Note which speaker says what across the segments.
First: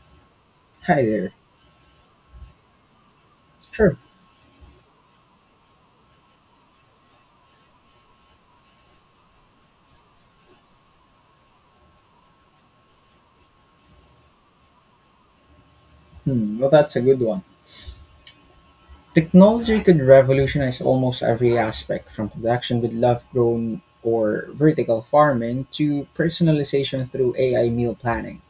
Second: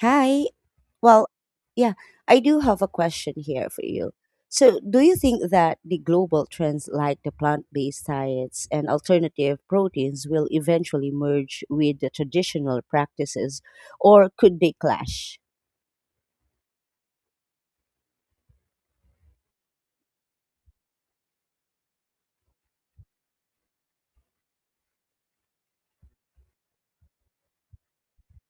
Speaker 1: Hi.
Speaker 2: Hi
Speaker 1: Well,
Speaker 2: there.
Speaker 1: yeah, I do have a question here for
Speaker 2: Sure.
Speaker 1: you. So, do you think that the global trends like the plant based diets and alternative proteins will eventually merge with the traditional practices, or could they clash?
Speaker 2: Hmm, well, that's a good one. Technology could revolutionize almost every aspect from production with lab grown or vertical farming to personalization through AI meal planning,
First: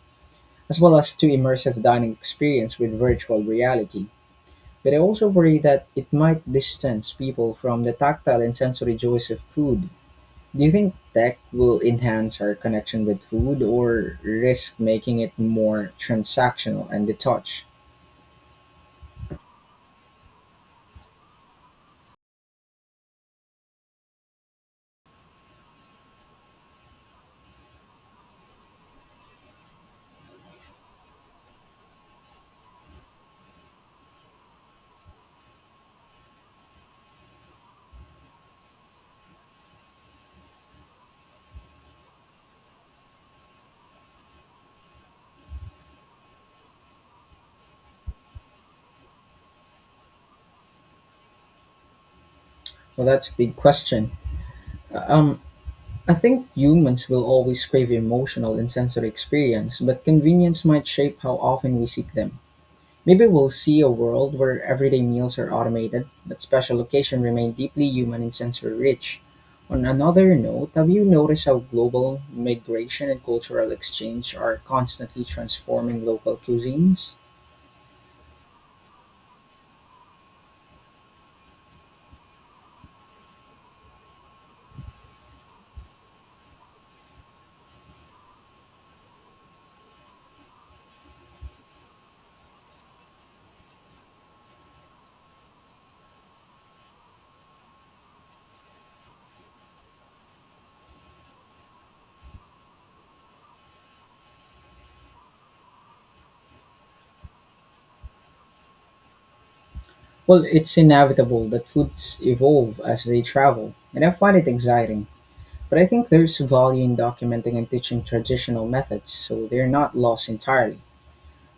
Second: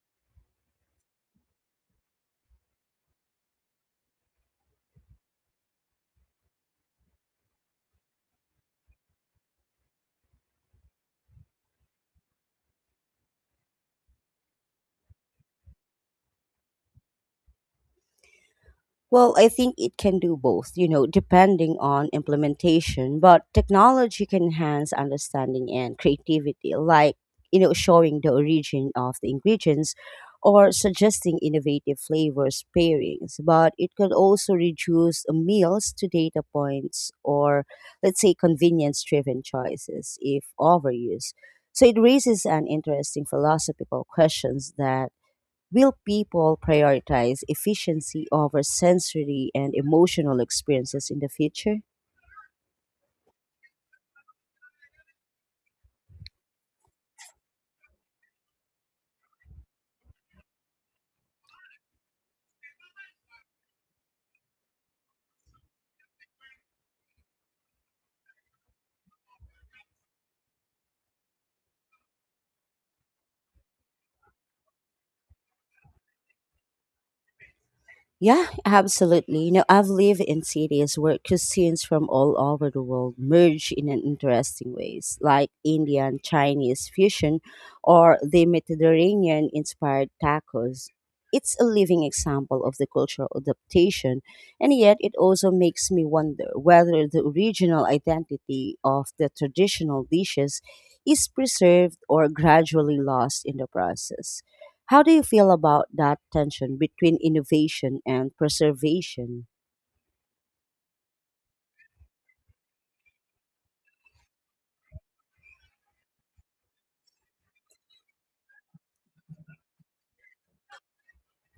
Speaker 2: as well as to immersive dining experience with virtual reality. But I also worry that it might distance people from the tactile and sensory joys of food. Do you think tech will enhance our connection with food or risk making it more transactional and detached?
Speaker 1: Well, I think it can do both, you know, depending on implementation, but technology can enhance understanding and creativity, like, you know, showing the origin of the ingredients or suggesting innovative flavors pairings. But it could also reduce meals to data points or, let's say, convenience driven choices if overused. So it raises an interesting philosophical questions that will people prioritize efficiency over sensory and emotional experiences in the future?
Speaker 2: Well, that's a big question. Um, I think humans will always crave emotional and sensory experience, but convenience might shape how often we seek them. Maybe we'll see a world where everyday meals are automated, but special occasions remain deeply human and sensory rich. On another note, have you noticed how global migration and cultural exchange are constantly transforming local cuisines?
Speaker 1: Yeah, absolutely. You know, I've lived in cities where cuisines from all over the world merge in an interesting ways, like Indian Chinese fusion or the Mediterranean inspired tacos. It's a living example of the cultural adaptation, and yet it also makes me wonder whether the original identity of the traditional dishes is preserved or gradually lost in the process. How do you feel about that tension between innovation and preservation?
Speaker 2: Well, it's inevitable that foods evolve as they travel, and I find it exciting. But I think there's value in documenting and teaching traditional methods so they're not lost entirely.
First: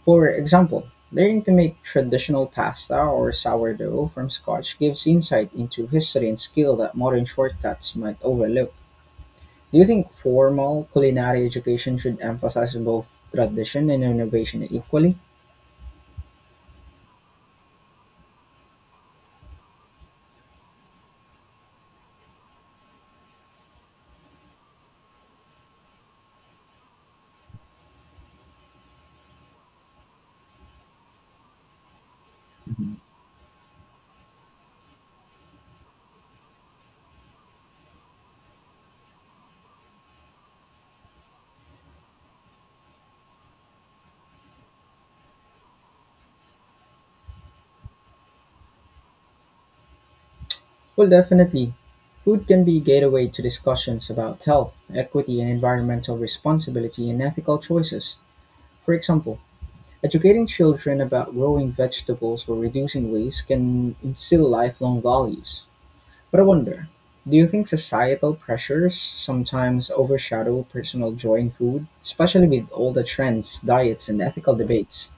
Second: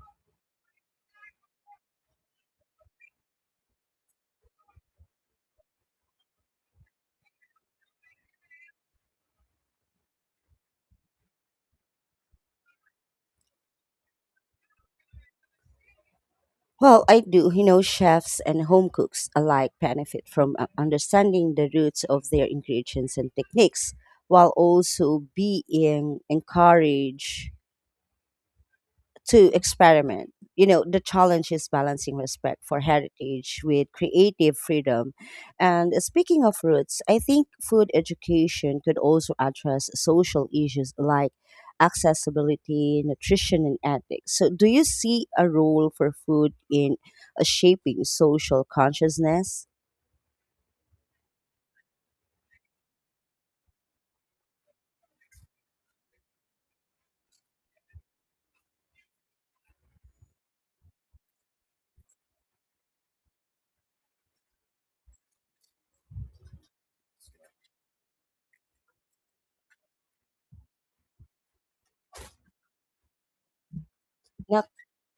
Speaker 2: For example, learning to make traditional pasta or sourdough from scratch gives insight into history and skill that modern shortcuts might overlook. Do you think formal culinary education should emphasize both tradition and innovation equally?
Speaker 1: Well, I do. You know, chefs and home cooks alike benefit from understanding the roots of their ingredients and techniques while also being encouraged to experiment. You know, the challenge is balancing respect for heritage with creative freedom. And speaking of roots, I think food education could also address social issues like accessibility, nutrition, and ethics. So, do you see a role for food in shaping social consciousness?
Speaker 2: Well, definitely. Food can be a gateway to discussions about health, equity, and environmental responsibility and ethical choices. For example, educating children about growing vegetables or reducing waste can instill lifelong values. But I wonder, do you think societal pressures sometimes overshadow personal joy in food, especially with all the trends, diets, and ethical debates?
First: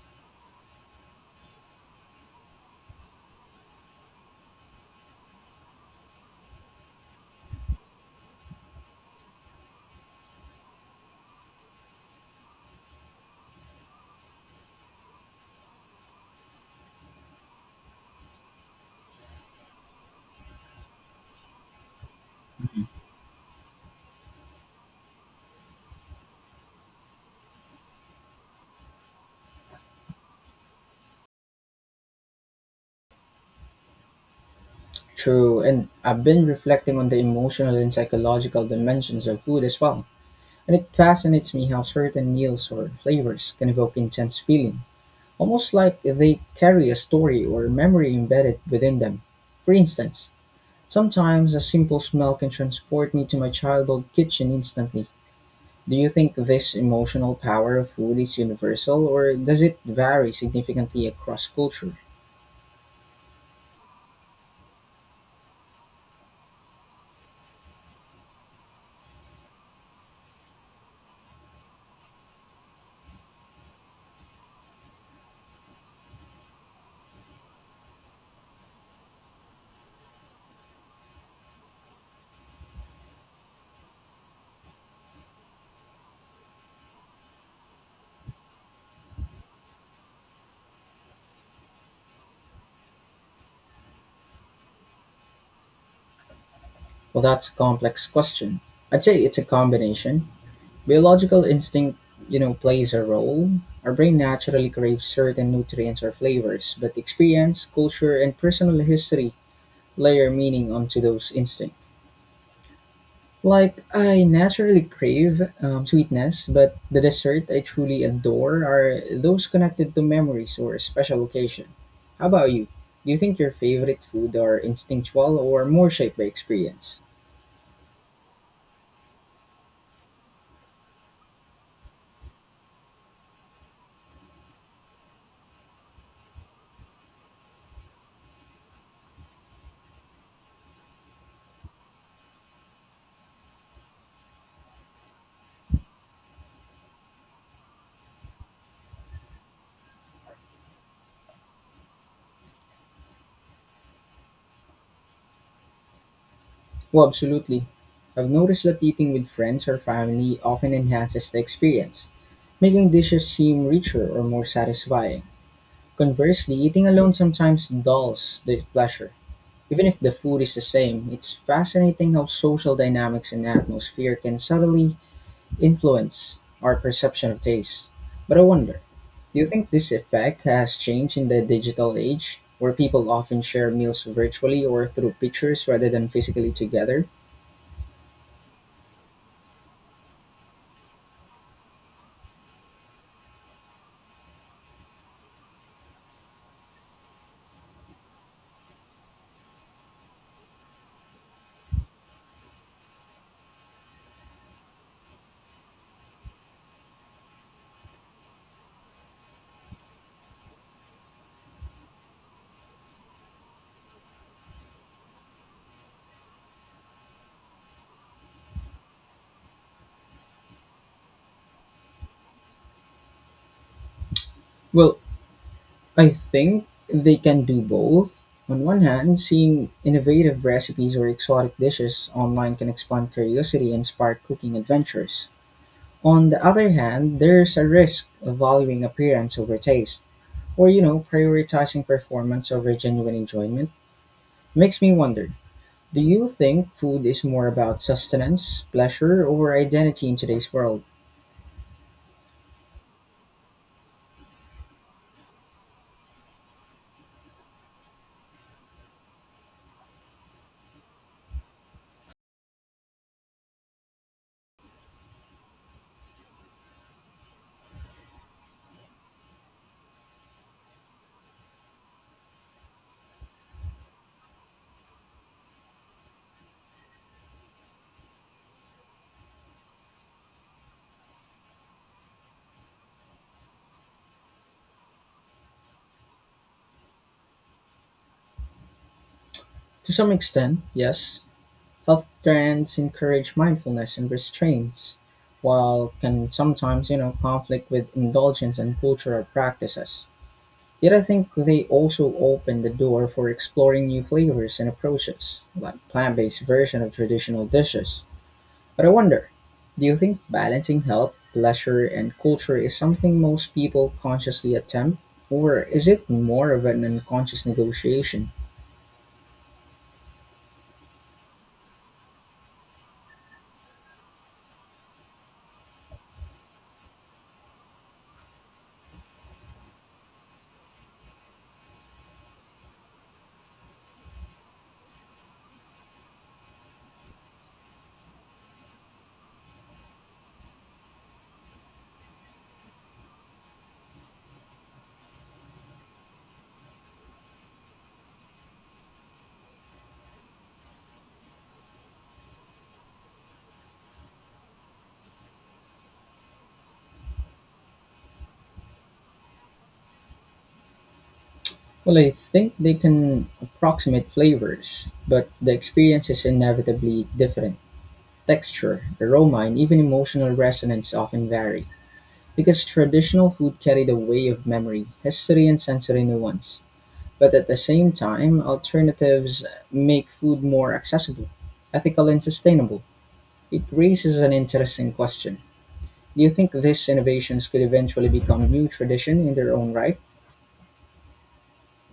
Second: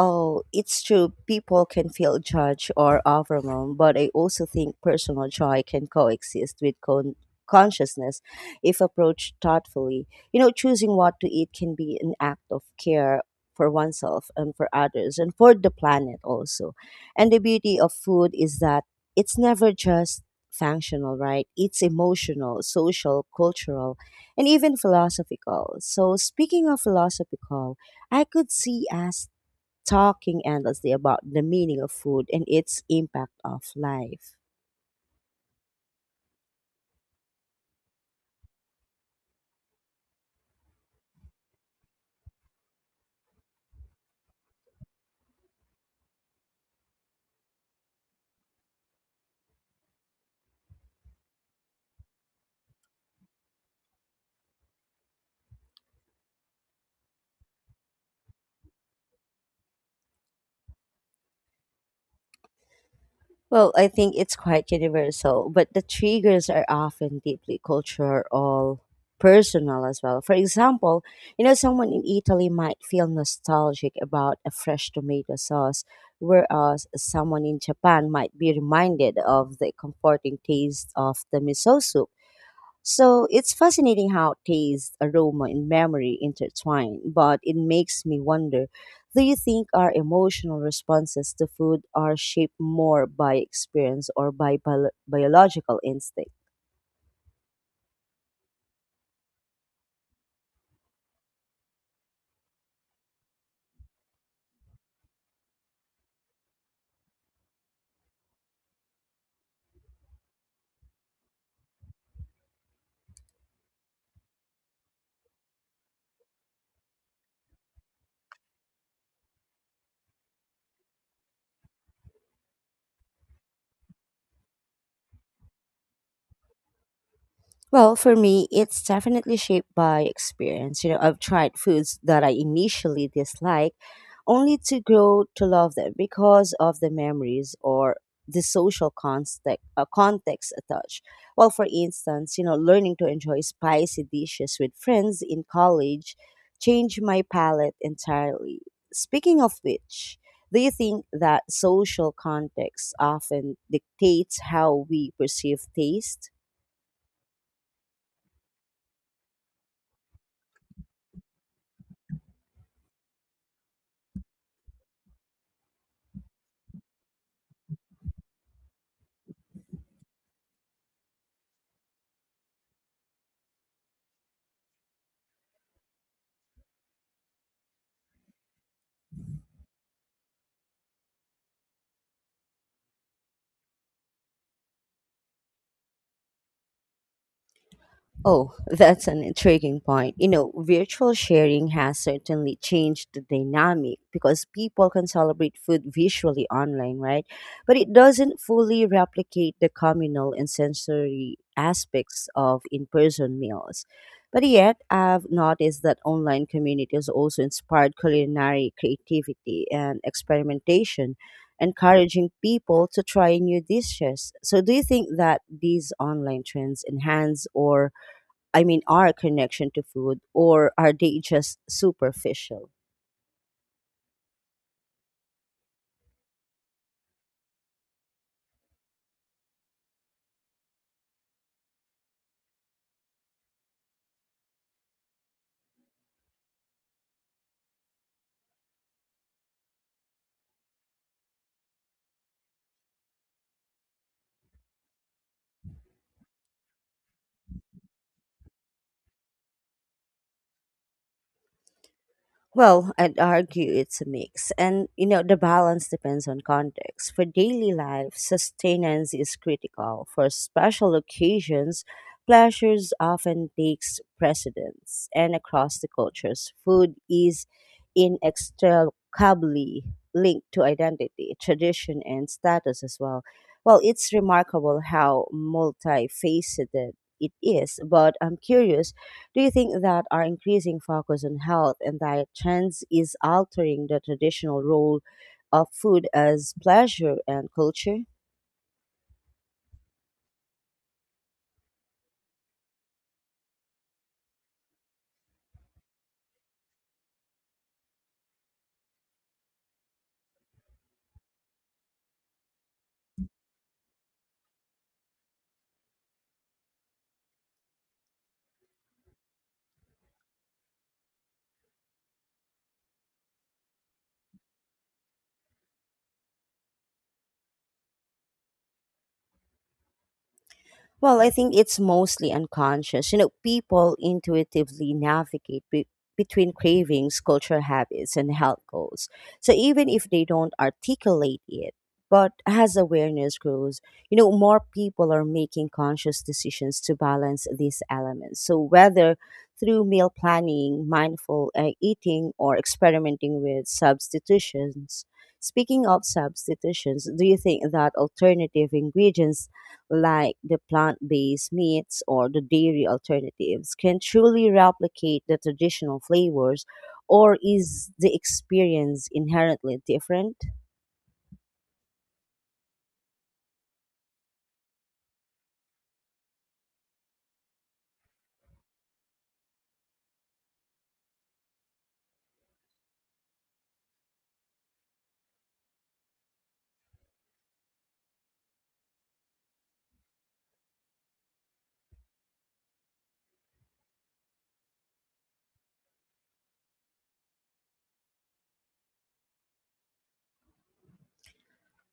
Speaker 1: Oh, it's true. People can feel judged or overwhelmed, but I also think personal joy can coexist with consciousness if approached thoughtfully. You know, choosing what to eat can be an act of care for oneself and for others and for the planet also. And the beauty of food is that it's never just functional, right? It's emotional, social, cultural, and even philosophical. So, speaking of philosophical, I could see us talking endlessly about the meaning of food and its impact of life.
Speaker 2: True, and I've been reflecting on the emotional and psychological dimensions of food as well. And it fascinates me how certain meals or flavors can evoke intense feeling, almost like they carry a story or memory embedded within them. For instance, sometimes a simple smell can transport me to my childhood kitchen instantly. Do you think this emotional power of food is universal, or does it vary significantly across culture?
Speaker 1: Well, I think it's quite universal, but the triggers are often deeply cultural or personal as well. For example, you know, someone in Italy might feel nostalgic about a fresh tomato sauce, whereas someone in Japan might be reminded of the comforting taste of the miso soup. So it's fascinating how taste, aroma, and memory intertwine, but it makes me wonder, do you think our emotional responses to food are shaped more by experience or by biological instinct?
Speaker 2: Well, that's a complex question. I'd say it's a combination. Biological instinct, you know, plays a role. Our brain naturally craves certain nutrients or flavors, but experience, culture, and personal history layer meaning onto those instincts. Like, I naturally crave sweetness, but the dessert I truly adore are those connected to memories or special occasion. How about you? Do you think your favorite food are instinctual or more shaped by experience?
Speaker 1: Well, for me, it's definitely shaped by experience. You know, I've tried foods that I initially dislike only to grow to love them because of the memories or the social context, context attached. Well, for instance, you know, learning to enjoy spicy dishes with friends in college changed my palate entirely. Speaking of which, do you think that social context often dictates how we perceive taste?
Speaker 2: Well, absolutely. I've noticed that eating with friends or family often enhances the experience, making dishes seem richer or more satisfying. Conversely, eating alone sometimes dulls the pleasure. Even if the food is the same, it's fascinating how social dynamics and atmosphere can subtly influence our perception of taste. But I wonder, do you think this effect has changed in the digital age, where people often share meals virtually or through pictures rather than physically together?
Speaker 1: Oh, that's an intriguing point. You know, virtual sharing has certainly changed the dynamic because people can celebrate food visually online, right? But it doesn't fully replicate the communal and sensory aspects of in person meals. But yet, I've noticed that online communities also inspired culinary creativity and experimentation, encouraging people to try new dishes. So, do you think that these online trends enhance or I mean, our connection to food, or are they just superficial?
Speaker 2: Well, I think they can do both. On one hand, seeing innovative recipes or exotic dishes online can expand curiosity and spark cooking adventures. On the other hand, there's a risk of valuing appearance over taste, or you know, prioritizing performance over genuine enjoyment. Makes me wonder, do you think food is more about sustenance, pleasure, or identity in today's world?
Speaker 1: Well, I'd argue it's a mix, and you know, the balance depends on context. For daily life, sustenance is critical. For special occasions, pleasures often takes precedence, and across the cultures, food is inextricably linked to identity, tradition, and status as well. Well, it's remarkable how multifaceted it is, but I'm curious, do you think that our increasing focus on health and diet trends is altering the traditional role of food as pleasure and culture?
Speaker 2: To some extent, yes. Health trends encourage mindfulness and restraints, while can sometimes, you know, conflict with indulgence and cultural practices. Yet I think they also open the door for exploring new flavors and approaches, like plant-based version of traditional dishes. But I wonder, do you think balancing health, pleasure, and culture is something most people consciously attempt, or is it more of an unconscious negotiation?
Speaker 1: Well, I think it's mostly unconscious. You know, people intuitively navigate between cravings, cultural habits, and health goals. So even if they don't articulate it, but as awareness grows, you know, more people are making conscious decisions to balance these elements. So whether through meal planning, mindful eating, or experimenting with substitutions. Speaking of substitutions, do you think that alternative ingredients like the plant based meats or the dairy alternatives, can truly replicate the traditional flavors, or is the experience inherently different?
Speaker 2: Well, I think they can approximate flavors, but the experience is inevitably different. Texture, aroma, and even emotional resonance often vary. Because traditional food carried a way of memory, history and sensory nuance, but at the same time, alternatives make food more accessible, ethical and sustainable. It raises an interesting question. Do you think these innovations could eventually become new tradition in their own right?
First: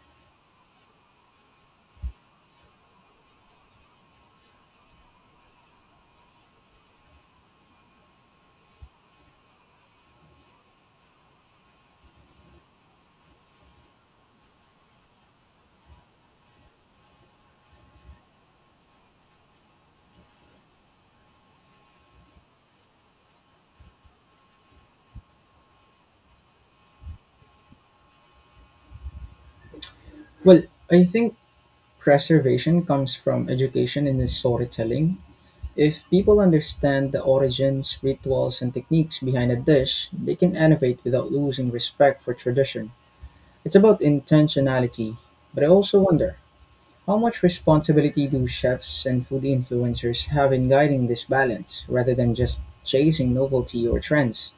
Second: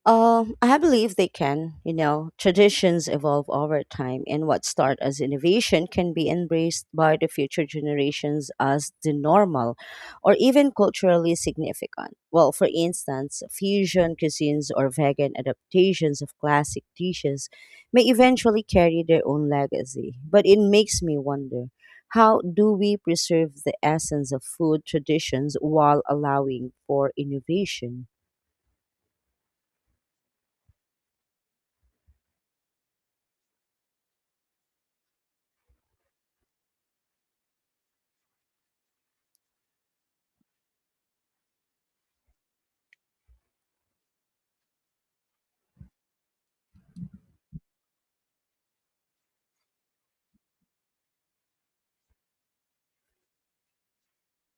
Speaker 1: I believe they can. You know, traditions evolve over time, and what start as innovation can be embraced by the future generations as the normal or even culturally significant. Well, for instance, fusion cuisines or vegan adaptations of classic dishes may eventually carry their own legacy. But it makes me wonder, how do we preserve the essence of food traditions while allowing for innovation?
Speaker 2: Well, I think preservation comes from education and storytelling. If people understand the origins, rituals, and techniques behind a dish, they can innovate without losing respect for tradition. It's about intentionality, but I also wonder, how much responsibility do chefs and food influencers have in guiding this balance rather than just chasing novelty or trends?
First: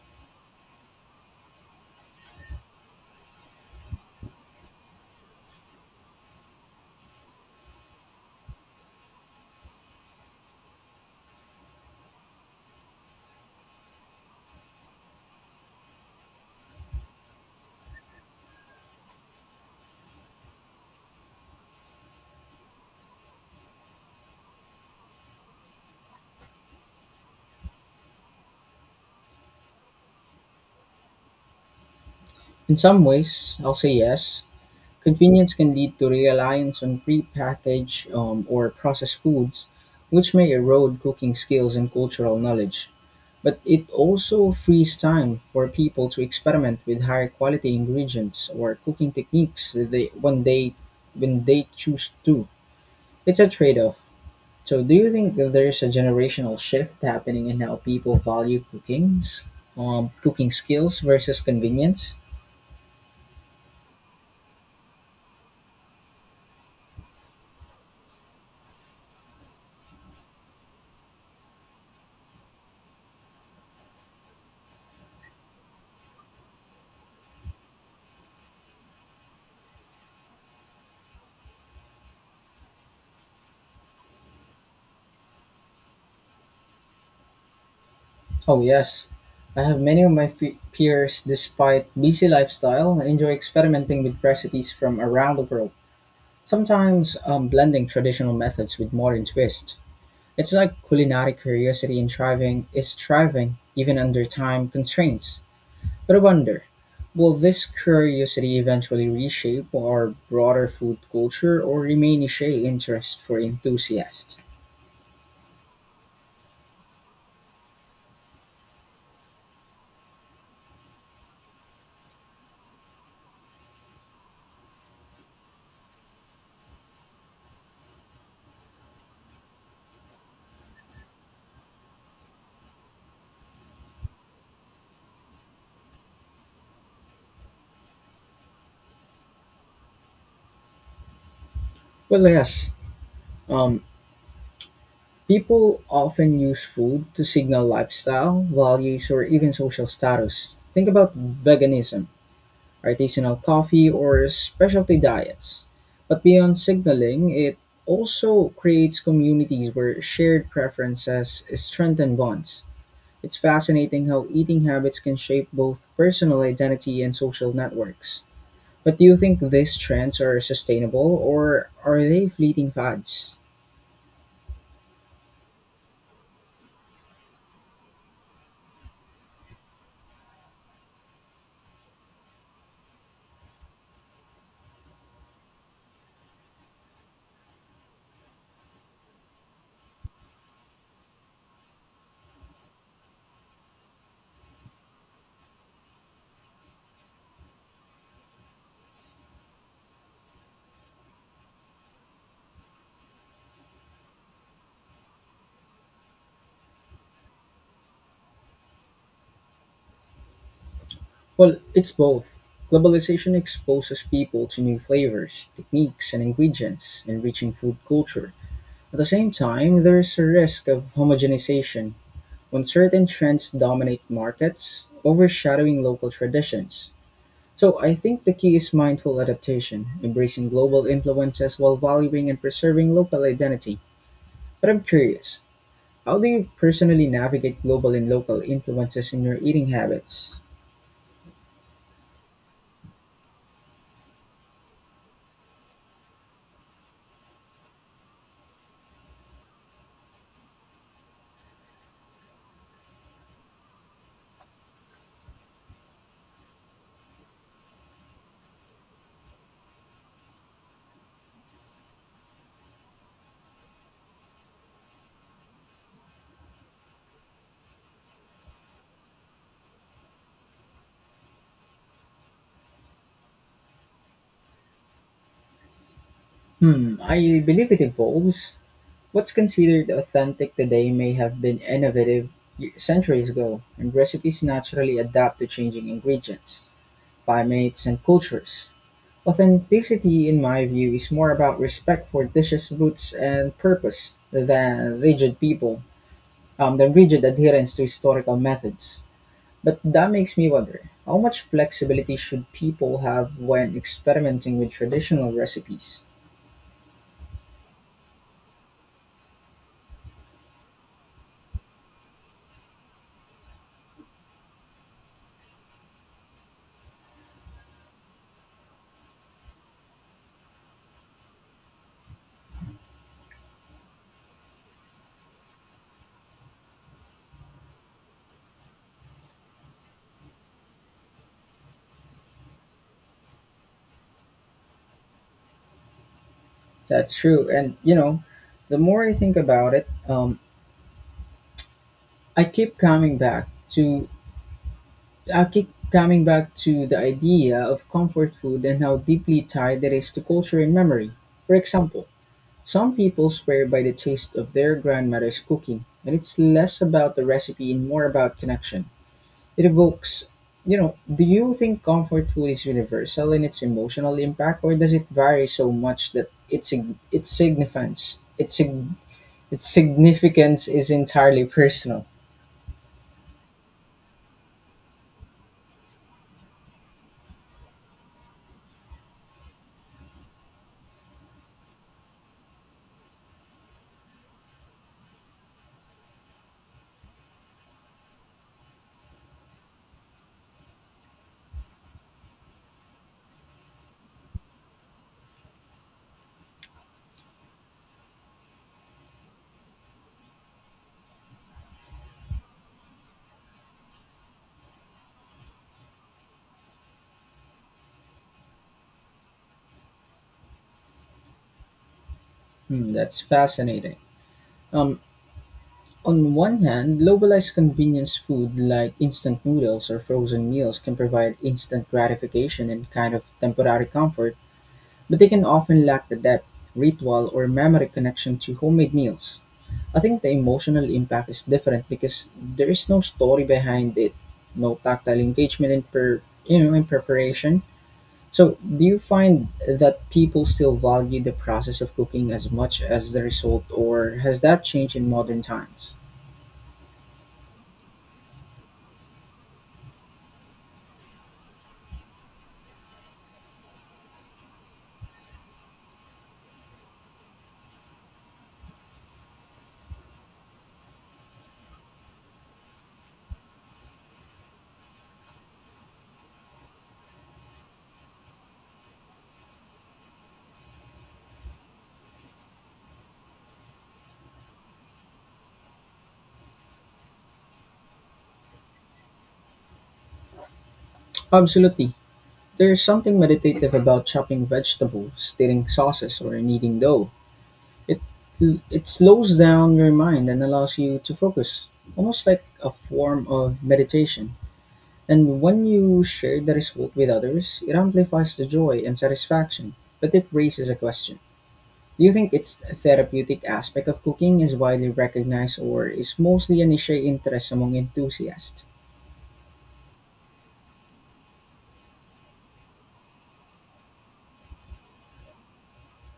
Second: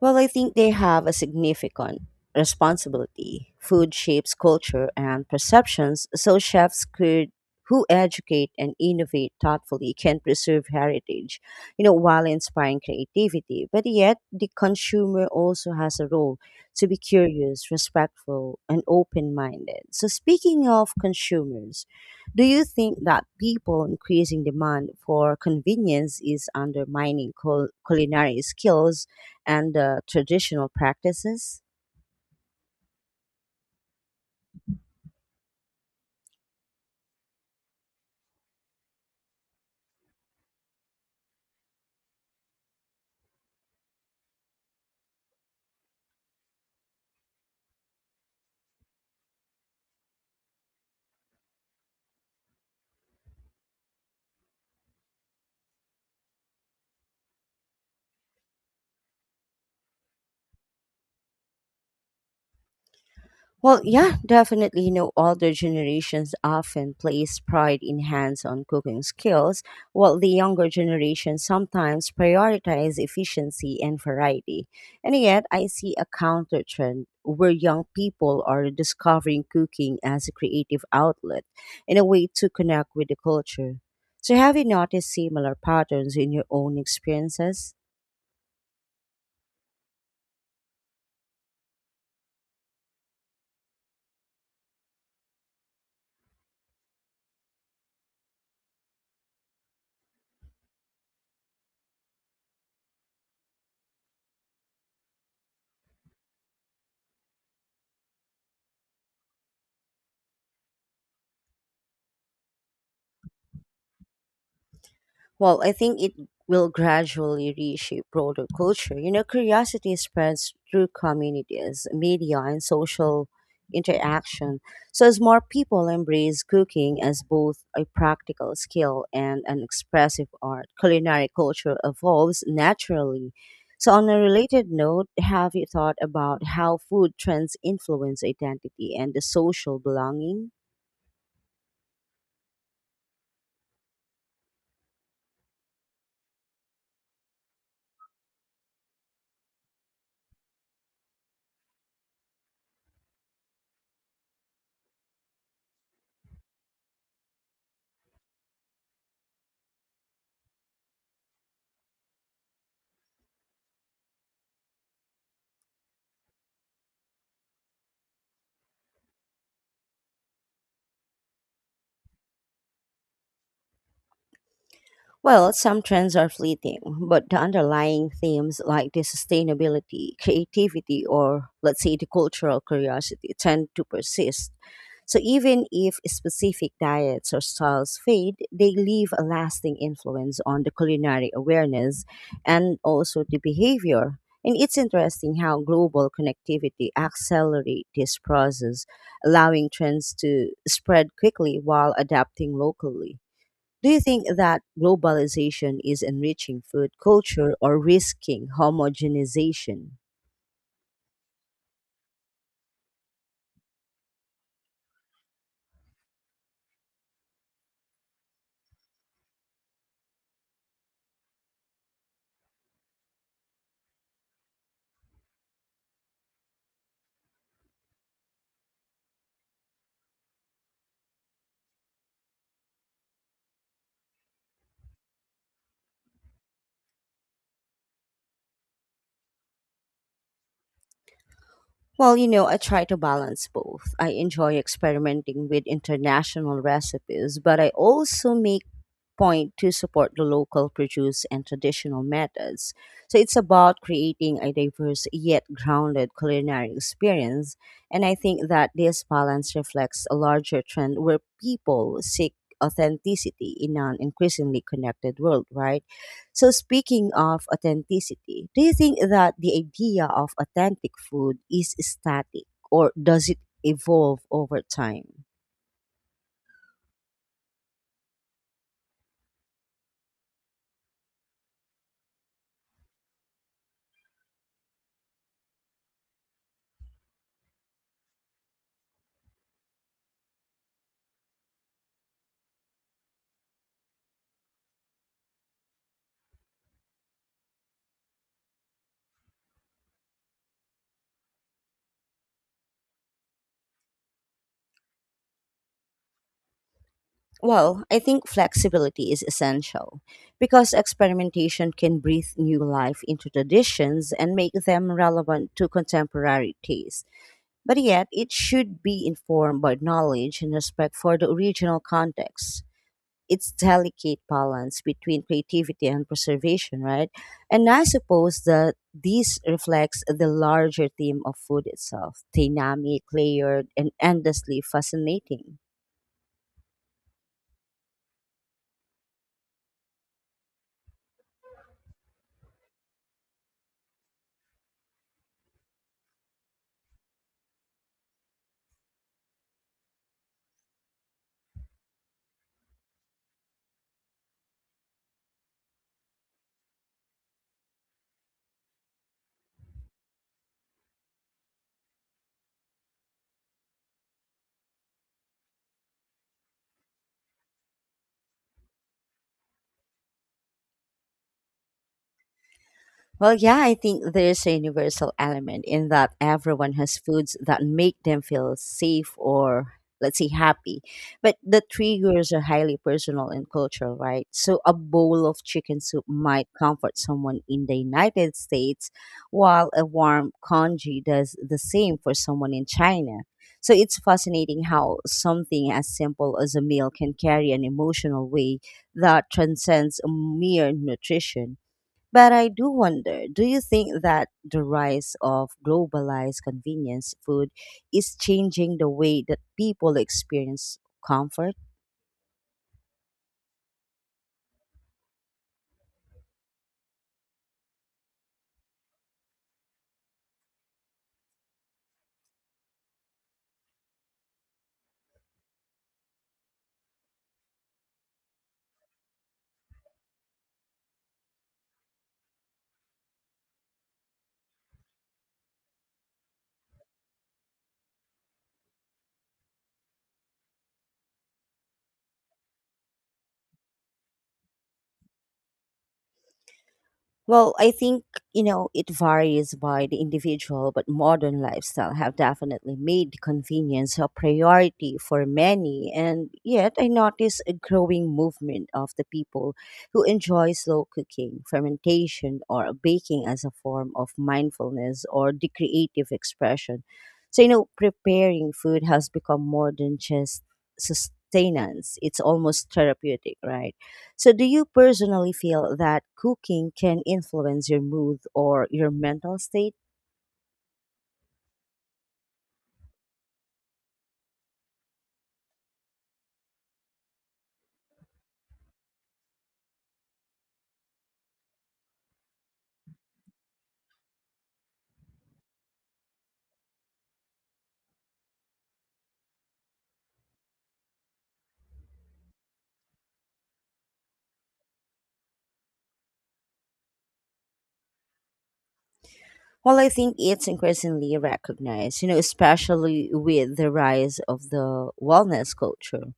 Speaker 1: Well, I think they have a significant responsibility. Food shapes culture and perceptions, so chefs could who educate and innovate thoughtfully can preserve heritage, you know, while inspiring creativity. But yet, the consumer also has a role to be curious, respectful, and open-minded. So, speaking of consumers, do you think that people increasing demand for convenience is undermining culinary skills and traditional practices?
Speaker 2: In some ways, I'll say yes. Convenience can lead to reliance on prepackaged or processed foods, which may erode cooking skills and cultural knowledge. But it also frees time for people to experiment with higher quality ingredients or cooking techniques that they, when they when they choose to. It's a trade-off. So do you think that there's a generational shift happening in how people value cookings, cooking skills versus convenience?
Speaker 1: Well, yeah, definitely. You know, older generations often place pride in hands on cooking skills, while the younger generation sometimes prioritize efficiency and variety. And yet, I see a counter trend where young people are discovering cooking as a creative outlet and a way to connect with the culture. So, have you noticed similar patterns in your own experiences?
Speaker 2: Oh yes, I have many of my peers, despite busy lifestyle, enjoy experimenting with recipes from around the world. Sometimes blending traditional methods with modern twists. It's like culinary curiosity in thriving is thriving even under time constraints. But I wonder, will this curiosity eventually reshape our broader food culture or remain a niche interest for enthusiasts?
Speaker 1: Well, I think it will gradually reshape broader culture. You know, curiosity spreads through communities, media, and social interaction. So, as more people embrace cooking as both a practical skill and an expressive art, culinary culture evolves naturally. So, on a related note, have you thought about how food trends influence identity and the social belonging?
Speaker 2: Well, yes. Um, people often use food to signal lifestyle, values, or even social status. Think about veganism, artisanal coffee, or specialty diets. But beyond signaling, it also creates communities where shared preferences strengthen bonds. It's fascinating how eating habits can shape both personal identity and social networks. But do you think these trends are sustainable or are they fleeting fads?
Speaker 1: Well, some trends are fleeting, but the underlying themes like the sustainability, creativity, or let's say the cultural curiosity tend to persist. So even if specific diets or styles fade, they leave a lasting influence on the culinary awareness and also the behavior. And it's interesting how global connectivity accelerates this process, allowing trends to spread quickly while adapting locally. Do you think that globalization is enriching food culture or risking homogenization?
Speaker 2: Well, it's both. Globalization exposes people to new flavors, techniques, and ingredients, enriching food culture. At the same time, there is a risk of homogenization when certain trends dominate markets, overshadowing local traditions. So I think the key is mindful adaptation, embracing global influences while valuing and preserving local identity. But I'm curious, how do you personally navigate global and local influences in your eating habits?
Speaker 1: Well, you know, I try to balance both. I enjoy experimenting with international recipes, but I also make point to support the local produce and traditional methods. So it's about creating a diverse yet grounded culinary experience, and I think that this balance reflects a larger trend where people seek authenticity in an increasingly connected world, right? So, speaking of authenticity, do you think that the idea of authentic food is static or does it evolve over time?
Speaker 2: Hmm, I believe it evolves. What's considered authentic today may have been innovative centuries ago, and recipes naturally adapt to changing ingredients, climates, and cultures. Authenticity, in my view, is more about respect for dishes' roots and purpose than rigid adherence to historical methods. But that makes me wonder, how much flexibility should people have when experimenting with traditional recipes?
Speaker 1: Well, I think flexibility is essential because experimentation can breathe new life into traditions and make them relevant to contemporary taste. But yet, it should be informed by knowledge and respect for the original context. It's delicate balance between creativity and preservation, right? And I suppose that this reflects the larger theme of food itself, dynamic, layered, and endlessly fascinating.
Speaker 2: That's true. And, you know, the more I think about it, I keep coming back to I keep coming back to the idea of comfort food and how deeply tied it is to culture and memory. For example, some people swear by the taste of their grandmother's cooking, and it's less about the recipe and more about connection. It evokes, you know, do you think comfort food is universal in its emotional impact, or does it vary so much that its significance is entirely personal?
Speaker 1: Well, yeah, I think there's a universal element in that everyone has foods that make them feel safe or, let's say, happy. But the triggers are highly personal and cultural, right? So a bowl of chicken soup might comfort someone in the United States, while a warm congee does the same for someone in China. So it's fascinating how something as simple as a meal can carry an emotional weight that transcends mere nutrition. But I do wonder, do you think that the rise of globalized convenience food is changing the way that people experience comfort?
Speaker 2: Hmm, that's fascinating. Um, On one hand, globalized convenience food like instant noodles or frozen meals can provide instant gratification and kind of temporary comfort, but they can often lack the depth, ritual, or memory connection to homemade meals. I think the emotional impact is different because there is no story behind it, no tactile engagement in you know, in preparation. So, do you find that people still value the process of cooking as much as the result, or has that changed in modern times?
Speaker 1: Well, I think, you know, it varies by the individual, but modern lifestyle have definitely made convenience a priority for many. And yet I notice a growing movement of the people who enjoy slow cooking, fermentation, or baking as a form of mindfulness or the creative expression. So, you know, preparing food has become more than just sustenance. It's almost therapeutic, right? So, do you personally feel that cooking can influence your mood or your mental state?
Speaker 2: Absolutely. There is something meditative about chopping vegetables, stirring sauces, or kneading dough. It it slows down your mind and allows you to focus, almost like a form of meditation. And when you share the result with others, it amplifies the joy and satisfaction. But it raises a question: do you think its therapeutic aspect of cooking is widely recognized, or is mostly a niche interest among enthusiasts?
Speaker 1: Well, I think it's increasingly recognized, you know, especially with the rise of the wellness culture.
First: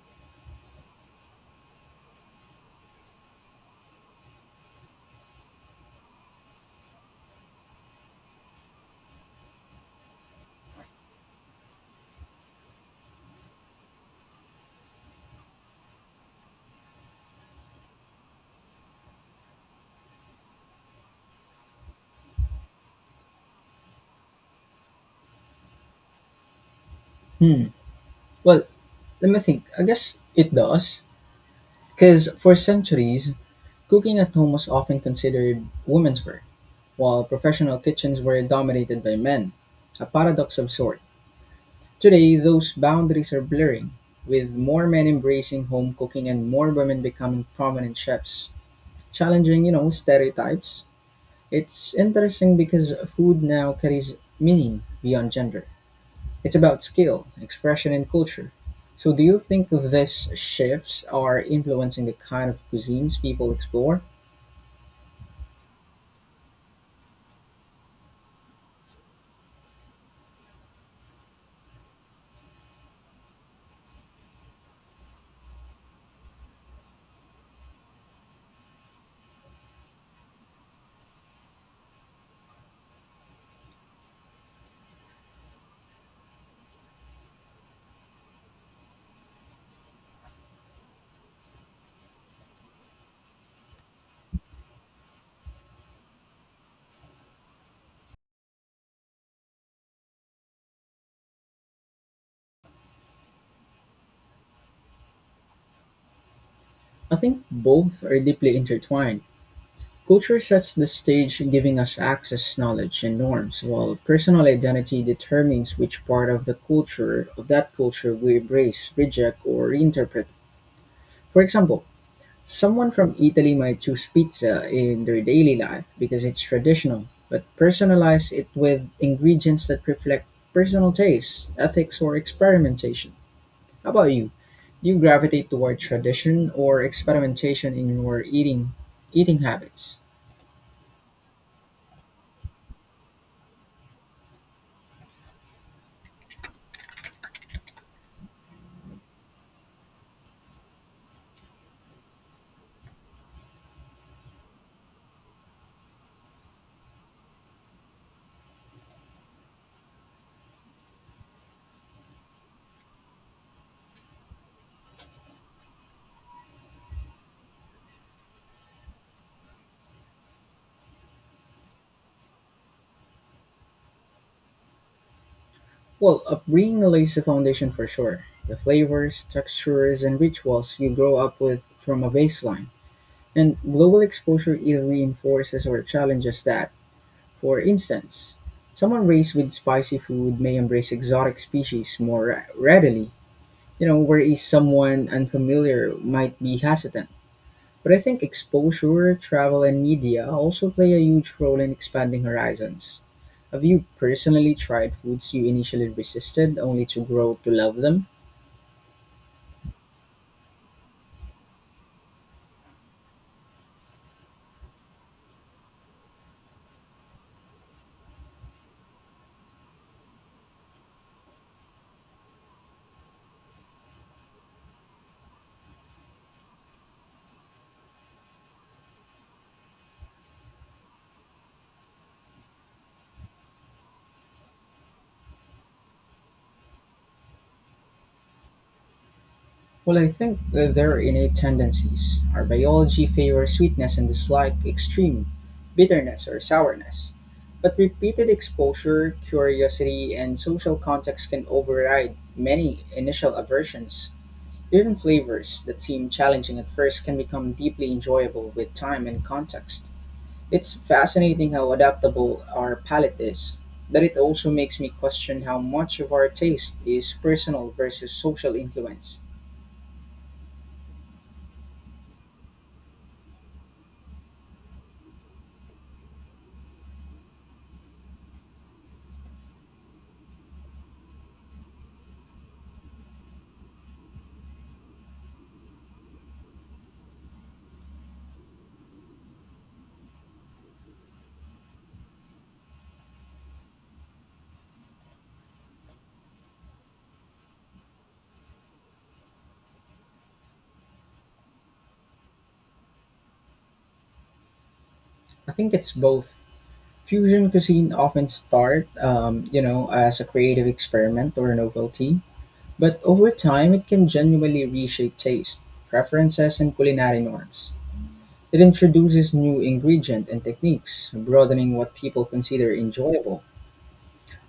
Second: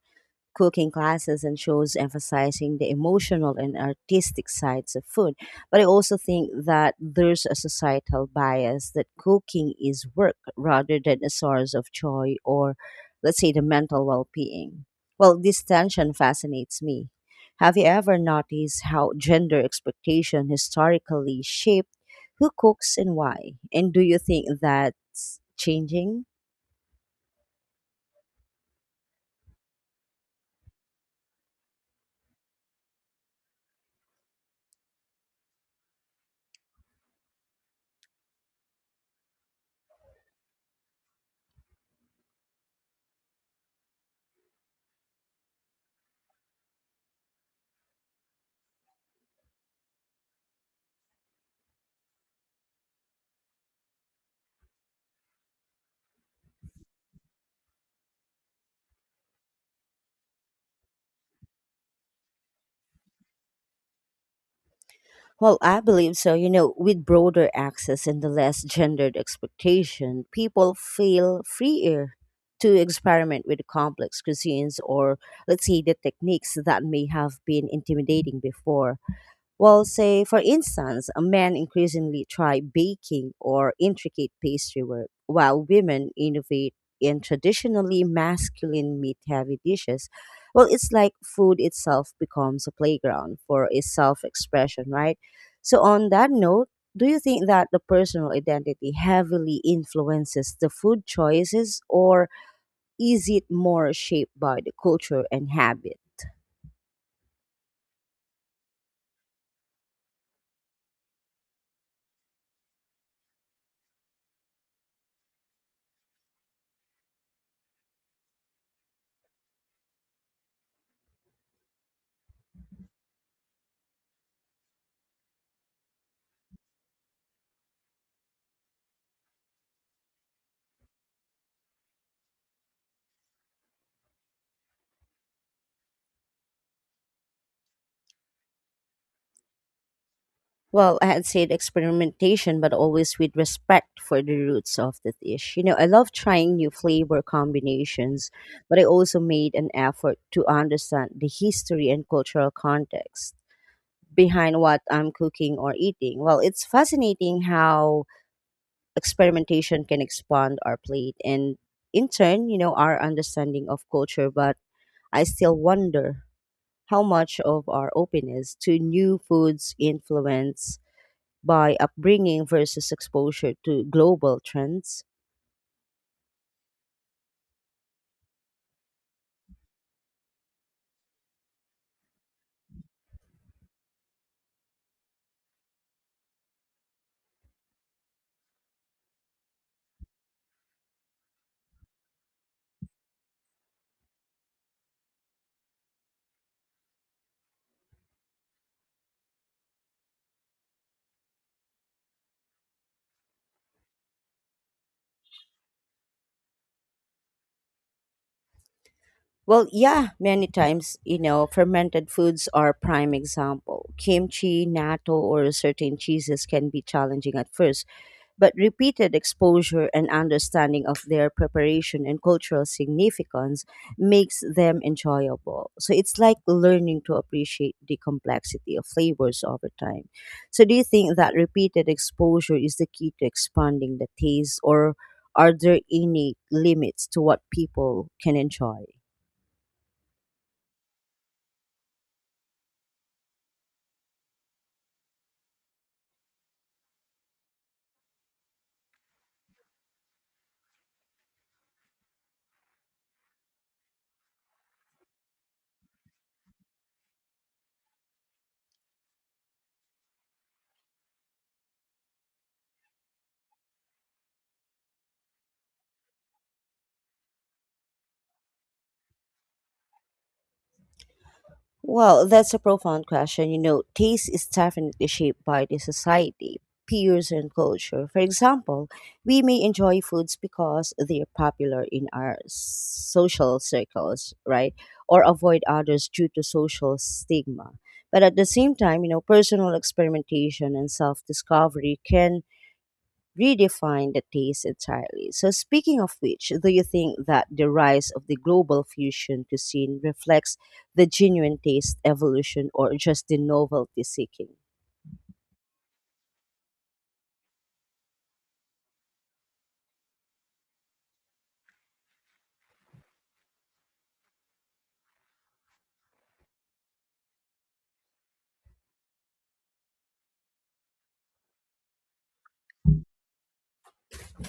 Speaker 1: Cooking classes and shows emphasizing the emotional and artistic sides of food. But I also think that there's a societal bias that cooking is work rather than a source of joy or, let's say, the mental well being. Well, this tension fascinates me. Have you ever noticed how gender expectation historically shaped who cooks and why? And do you think that's changing?
Speaker 2: Hmm. Well, let me think. I guess it does. Because for centuries, cooking at home was often considered women's work, while professional kitchens were dominated by men, a paradox of sort. Today, those boundaries are blurring, with more men embracing home cooking and more women becoming prominent chefs, challenging, you know, stereotypes. It's interesting because food now carries meaning beyond gender. It's about skill, expression, and culture. So, do you think these shifts are influencing the kind of cuisines people explore?
Speaker 1: Well, I believe so. You know, with broader access and the less gendered expectation, people feel freer to experiment with complex cuisines or, let's say, the techniques that may have been intimidating before. Well, say, for instance, men increasingly try baking or intricate pastry work, while women innovate in traditionally masculine meat heavy dishes. Well, it's like food itself becomes a playground for a self expression, right? So, on that note, do you think that the personal identity heavily influences the food choices, or is it more shaped by the culture and habit?
Speaker 2: I think both are deeply intertwined. Culture sets the stage, giving us access, knowledge, and norms, while personal identity determines which part of the culture of that culture we embrace, reject, or reinterpret. For example, someone from Italy might choose pizza in their daily life because it's traditional, but personalize it with ingredients that reflect personal tastes, ethics, or experimentation. How about you? Do you gravitate toward tradition or experimentation in your eating habits?
Speaker 1: Well, I had said experimentation, but always with respect for the roots of the dish. You know, I love trying new flavor combinations, but I also made an effort to understand the history and cultural context behind what I'm cooking or eating. Well, it's fascinating how experimentation can expand our plate and, in turn, you know, our understanding of culture. But I still wonder how much of our openness to new foods influence by upbringing versus exposure to global trends?
Speaker 2: Well, upbringing lays the foundation for sure. The flavors, textures, and rituals you grow up with from a baseline. And global exposure either reinforces or challenges that. For instance, someone raised with spicy food may embrace exotic species more readily, you know, whereas someone unfamiliar might be hesitant. But I think exposure, travel, and media also play a huge role in expanding horizons. Have you personally tried foods you initially resisted only to grow to love them?
Speaker 1: Well, yeah, many times, you know, fermented foods are a prime example. Kimchi, natto, or certain cheeses can be challenging at first, but repeated exposure and understanding of their preparation and cultural significance makes them enjoyable. So it's like learning to appreciate the complexity of flavors over time. So do you think that repeated exposure is the key to expanding the taste, or are there any limits to what people can enjoy?
Speaker 2: Well, I think that there are innate tendencies. Our biology favors sweetness and dislike extreme bitterness or sourness. But repeated exposure, curiosity, and social context can override many initial aversions. Different flavors that seem challenging at first can become deeply enjoyable with time and context. It's fascinating how adaptable our palate is, but it also makes me question how much of our taste is personal versus social influence.
Speaker 1: Well, that's a profound question. You know, taste is definitely shaped by the society, peers, and culture. For example, we may enjoy foods because they are popular in our social circles, right? Or avoid others due to social stigma. But at the same time, you know, personal experimentation and self discovery can redefine the taste entirely. So, speaking of which, do you think that the rise of the global fusion cuisine reflects the genuine taste evolution or just the novelty seeking?
Speaker 2: I think it's both. Fusion cuisine often start, you know, as a creative experiment or novelty, but over time it can genuinely reshape taste, preferences, and culinary norms. It introduces new ingredients and techniques, broadening what people consider enjoyable.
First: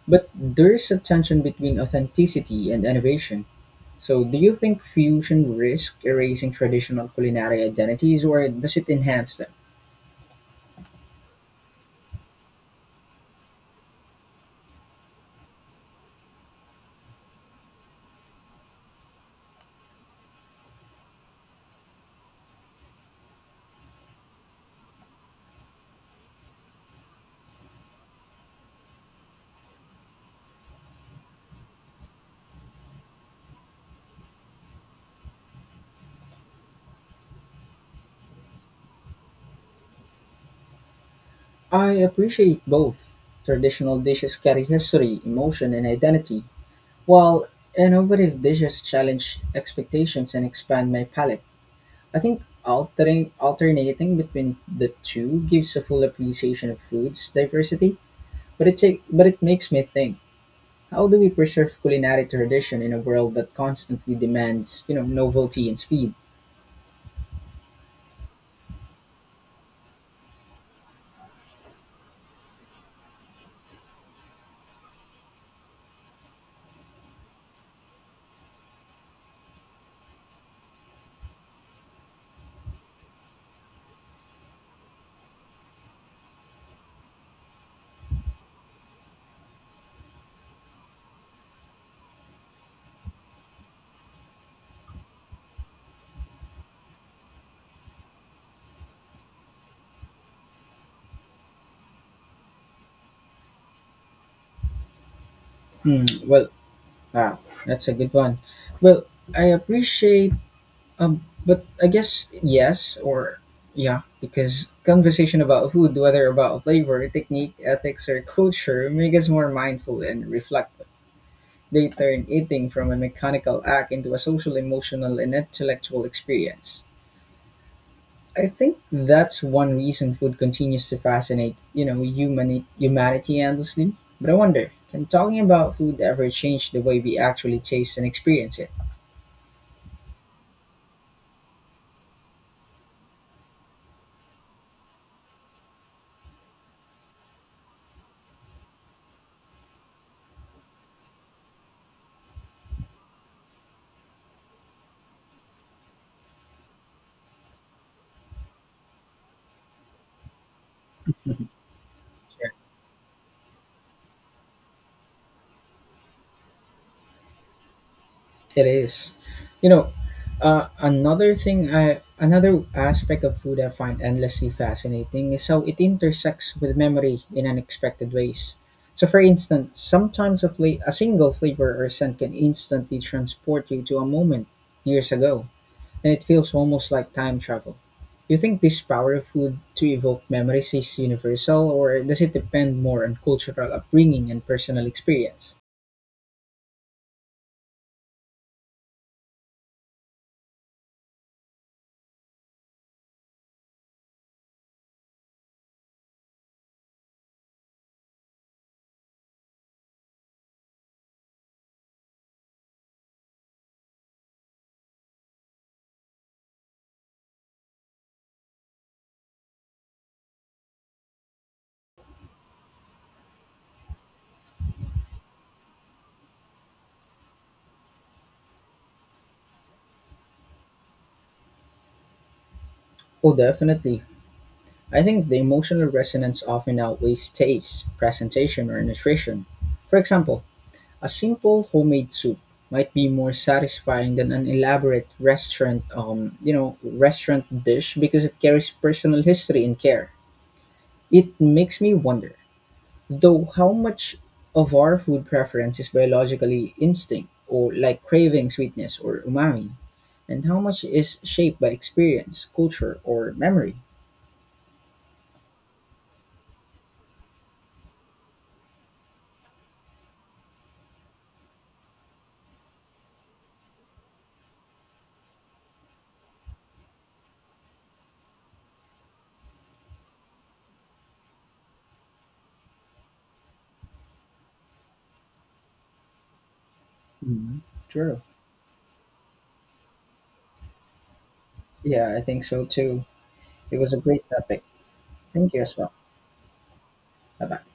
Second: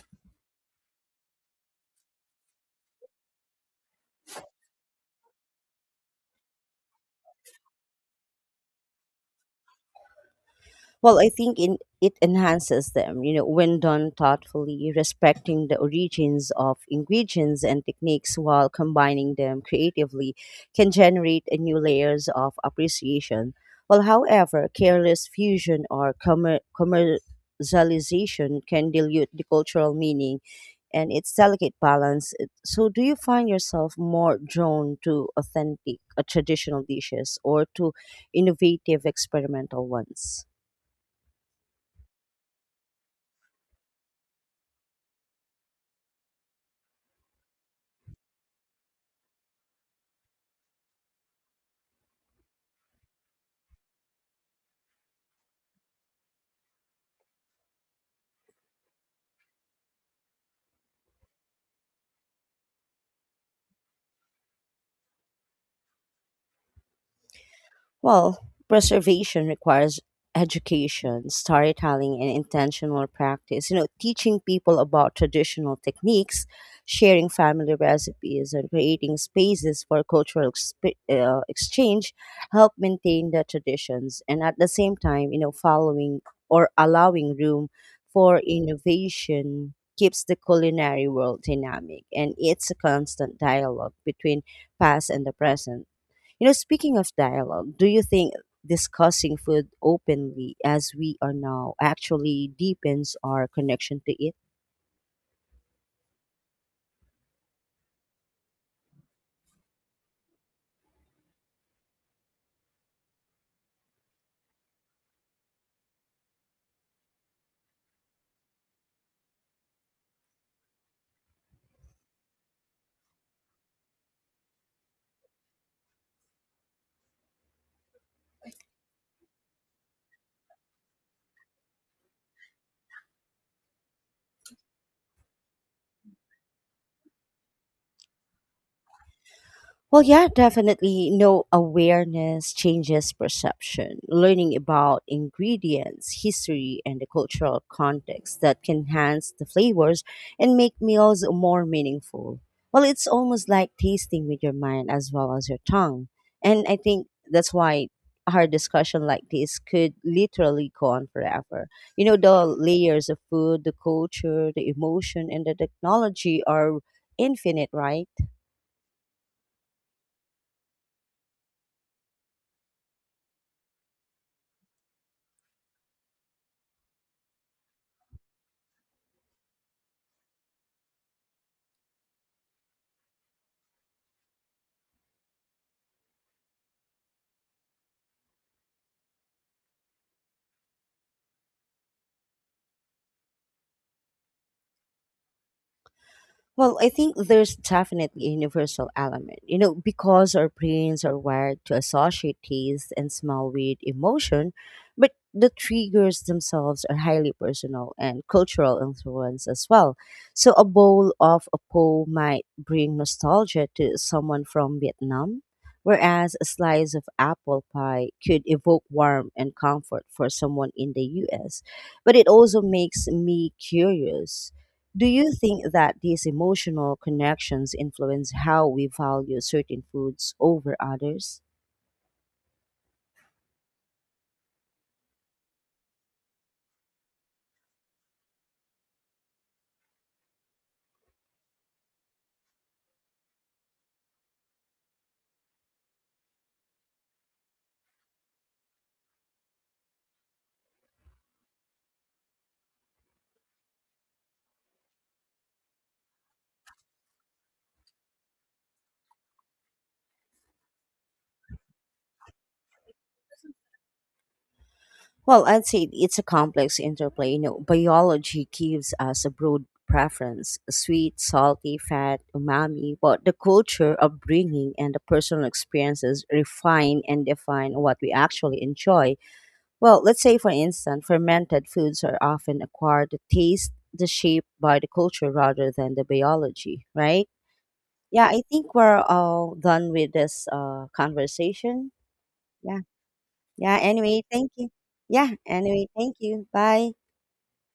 Speaker 2: But there is a tension between authenticity and innovation. So, do you think fusion risks erasing traditional culinary identities or does it enhance them?
Speaker 1: Well, I think in, it enhances them, you know, when done thoughtfully, respecting the origins of ingredients and techniques while combining them creatively can generate a new layers of appreciation. Well, however, careless fusion or commercialization can dilute the cultural meaning and its delicate balance. So, do you find yourself more drawn to authentic traditional dishes or to innovative experimental ones?
Speaker 2: I appreciate both. Traditional dishes carry history, emotion, and identity, while innovative dishes challenge expectations and expand my palate. I think altering alternating between the two gives a full appreciation of food's diversity, but it makes me think, how do we preserve culinary tradition in a world that constantly demands, you know, novelty and speed?
Speaker 1: Well, preservation requires education, storytelling, and intentional practice. You know, teaching people about traditional techniques, sharing family recipes, and creating spaces for cultural exchange help maintain the traditions. And at the same time, you know, following or allowing room for innovation keeps the culinary world dynamic, and it's a constant dialogue between past and the present. You know, speaking of dialogue, do you think discussing food openly as we are now actually deepens our connection to it?
Speaker 2: Hmm, well, wow, that's a good one. Well, I appreciate but I guess yes or yeah, because conversation about food, whether about flavor, technique, ethics, or culture, make us more mindful and reflective. They turn eating from a mechanical act into a social, emotional, and intellectual experience. I think that's one reason food continues to fascinate, you know, humanity endlessly. But I wonder, can talking about food ever change the way we actually taste and experience it?
Speaker 1: Well, yeah, definitely. No, awareness changes perception. Learning about ingredients, history, and the cultural context that can enhance the flavors and make meals more meaningful. Well, it's almost like tasting with your mind as well as your tongue. And I think that's why our discussion like this could literally go on forever. You know, the layers of food, the culture, the emotion, and the technology are infinite, right?
Speaker 2: It is. You know, another aspect of food I find endlessly fascinating is how it intersects with memory in unexpected ways. So for instance, sometimes a single flavor or scent can instantly transport you to a moment years ago, and it feels almost like time travel. Do you think this power of food to evoke memories is universal, or does it depend more on cultural upbringing and personal experience?
Speaker 1: Well, I think there's definitely a universal element, you know, because our brains are wired to associate taste and smell with emotion, but the triggers themselves are highly personal and cultural influence as well. So, a bowl of a po might bring nostalgia to someone from Vietnam, whereas a slice of apple pie could evoke warmth and comfort for someone in the US. But it also makes me curious, do you think that these emotional connections influence how we value certain foods over others?
Speaker 2: Oh, definitely. I think the emotional resonance often outweighs taste, presentation, or nutrition. For example, a simple homemade soup might be more satisfying than an elaborate restaurant, you know, restaurant dish because it carries personal history and care. It makes me wonder, though, how much of our food preference is biologically instinct or like craving sweetness or umami, and how much is shaped by experience, culture, or memory.
Speaker 1: Well, I'd say it's a complex interplay. You know, biology gives us a broad preference sweet, salty, fat, umami, but the culture, upbringing, and the personal experiences refine and define what we actually enjoy. Well, let's say, for instance, fermented foods are often acquired the taste, the shape by the culture rather than the biology, right?
Speaker 2: Mhm. True.
Speaker 1: Yeah, I think we're all done with this conversation.
Speaker 2: Yeah, I think so
Speaker 1: Yeah.
Speaker 2: too.
Speaker 1: Yeah,
Speaker 2: It was a
Speaker 1: anyway,
Speaker 2: great
Speaker 1: thank
Speaker 2: topic.
Speaker 1: you. Yeah,
Speaker 2: Thank you as
Speaker 1: anyway,
Speaker 2: well.
Speaker 1: thank you. Bye.
Speaker 2: Bye bye.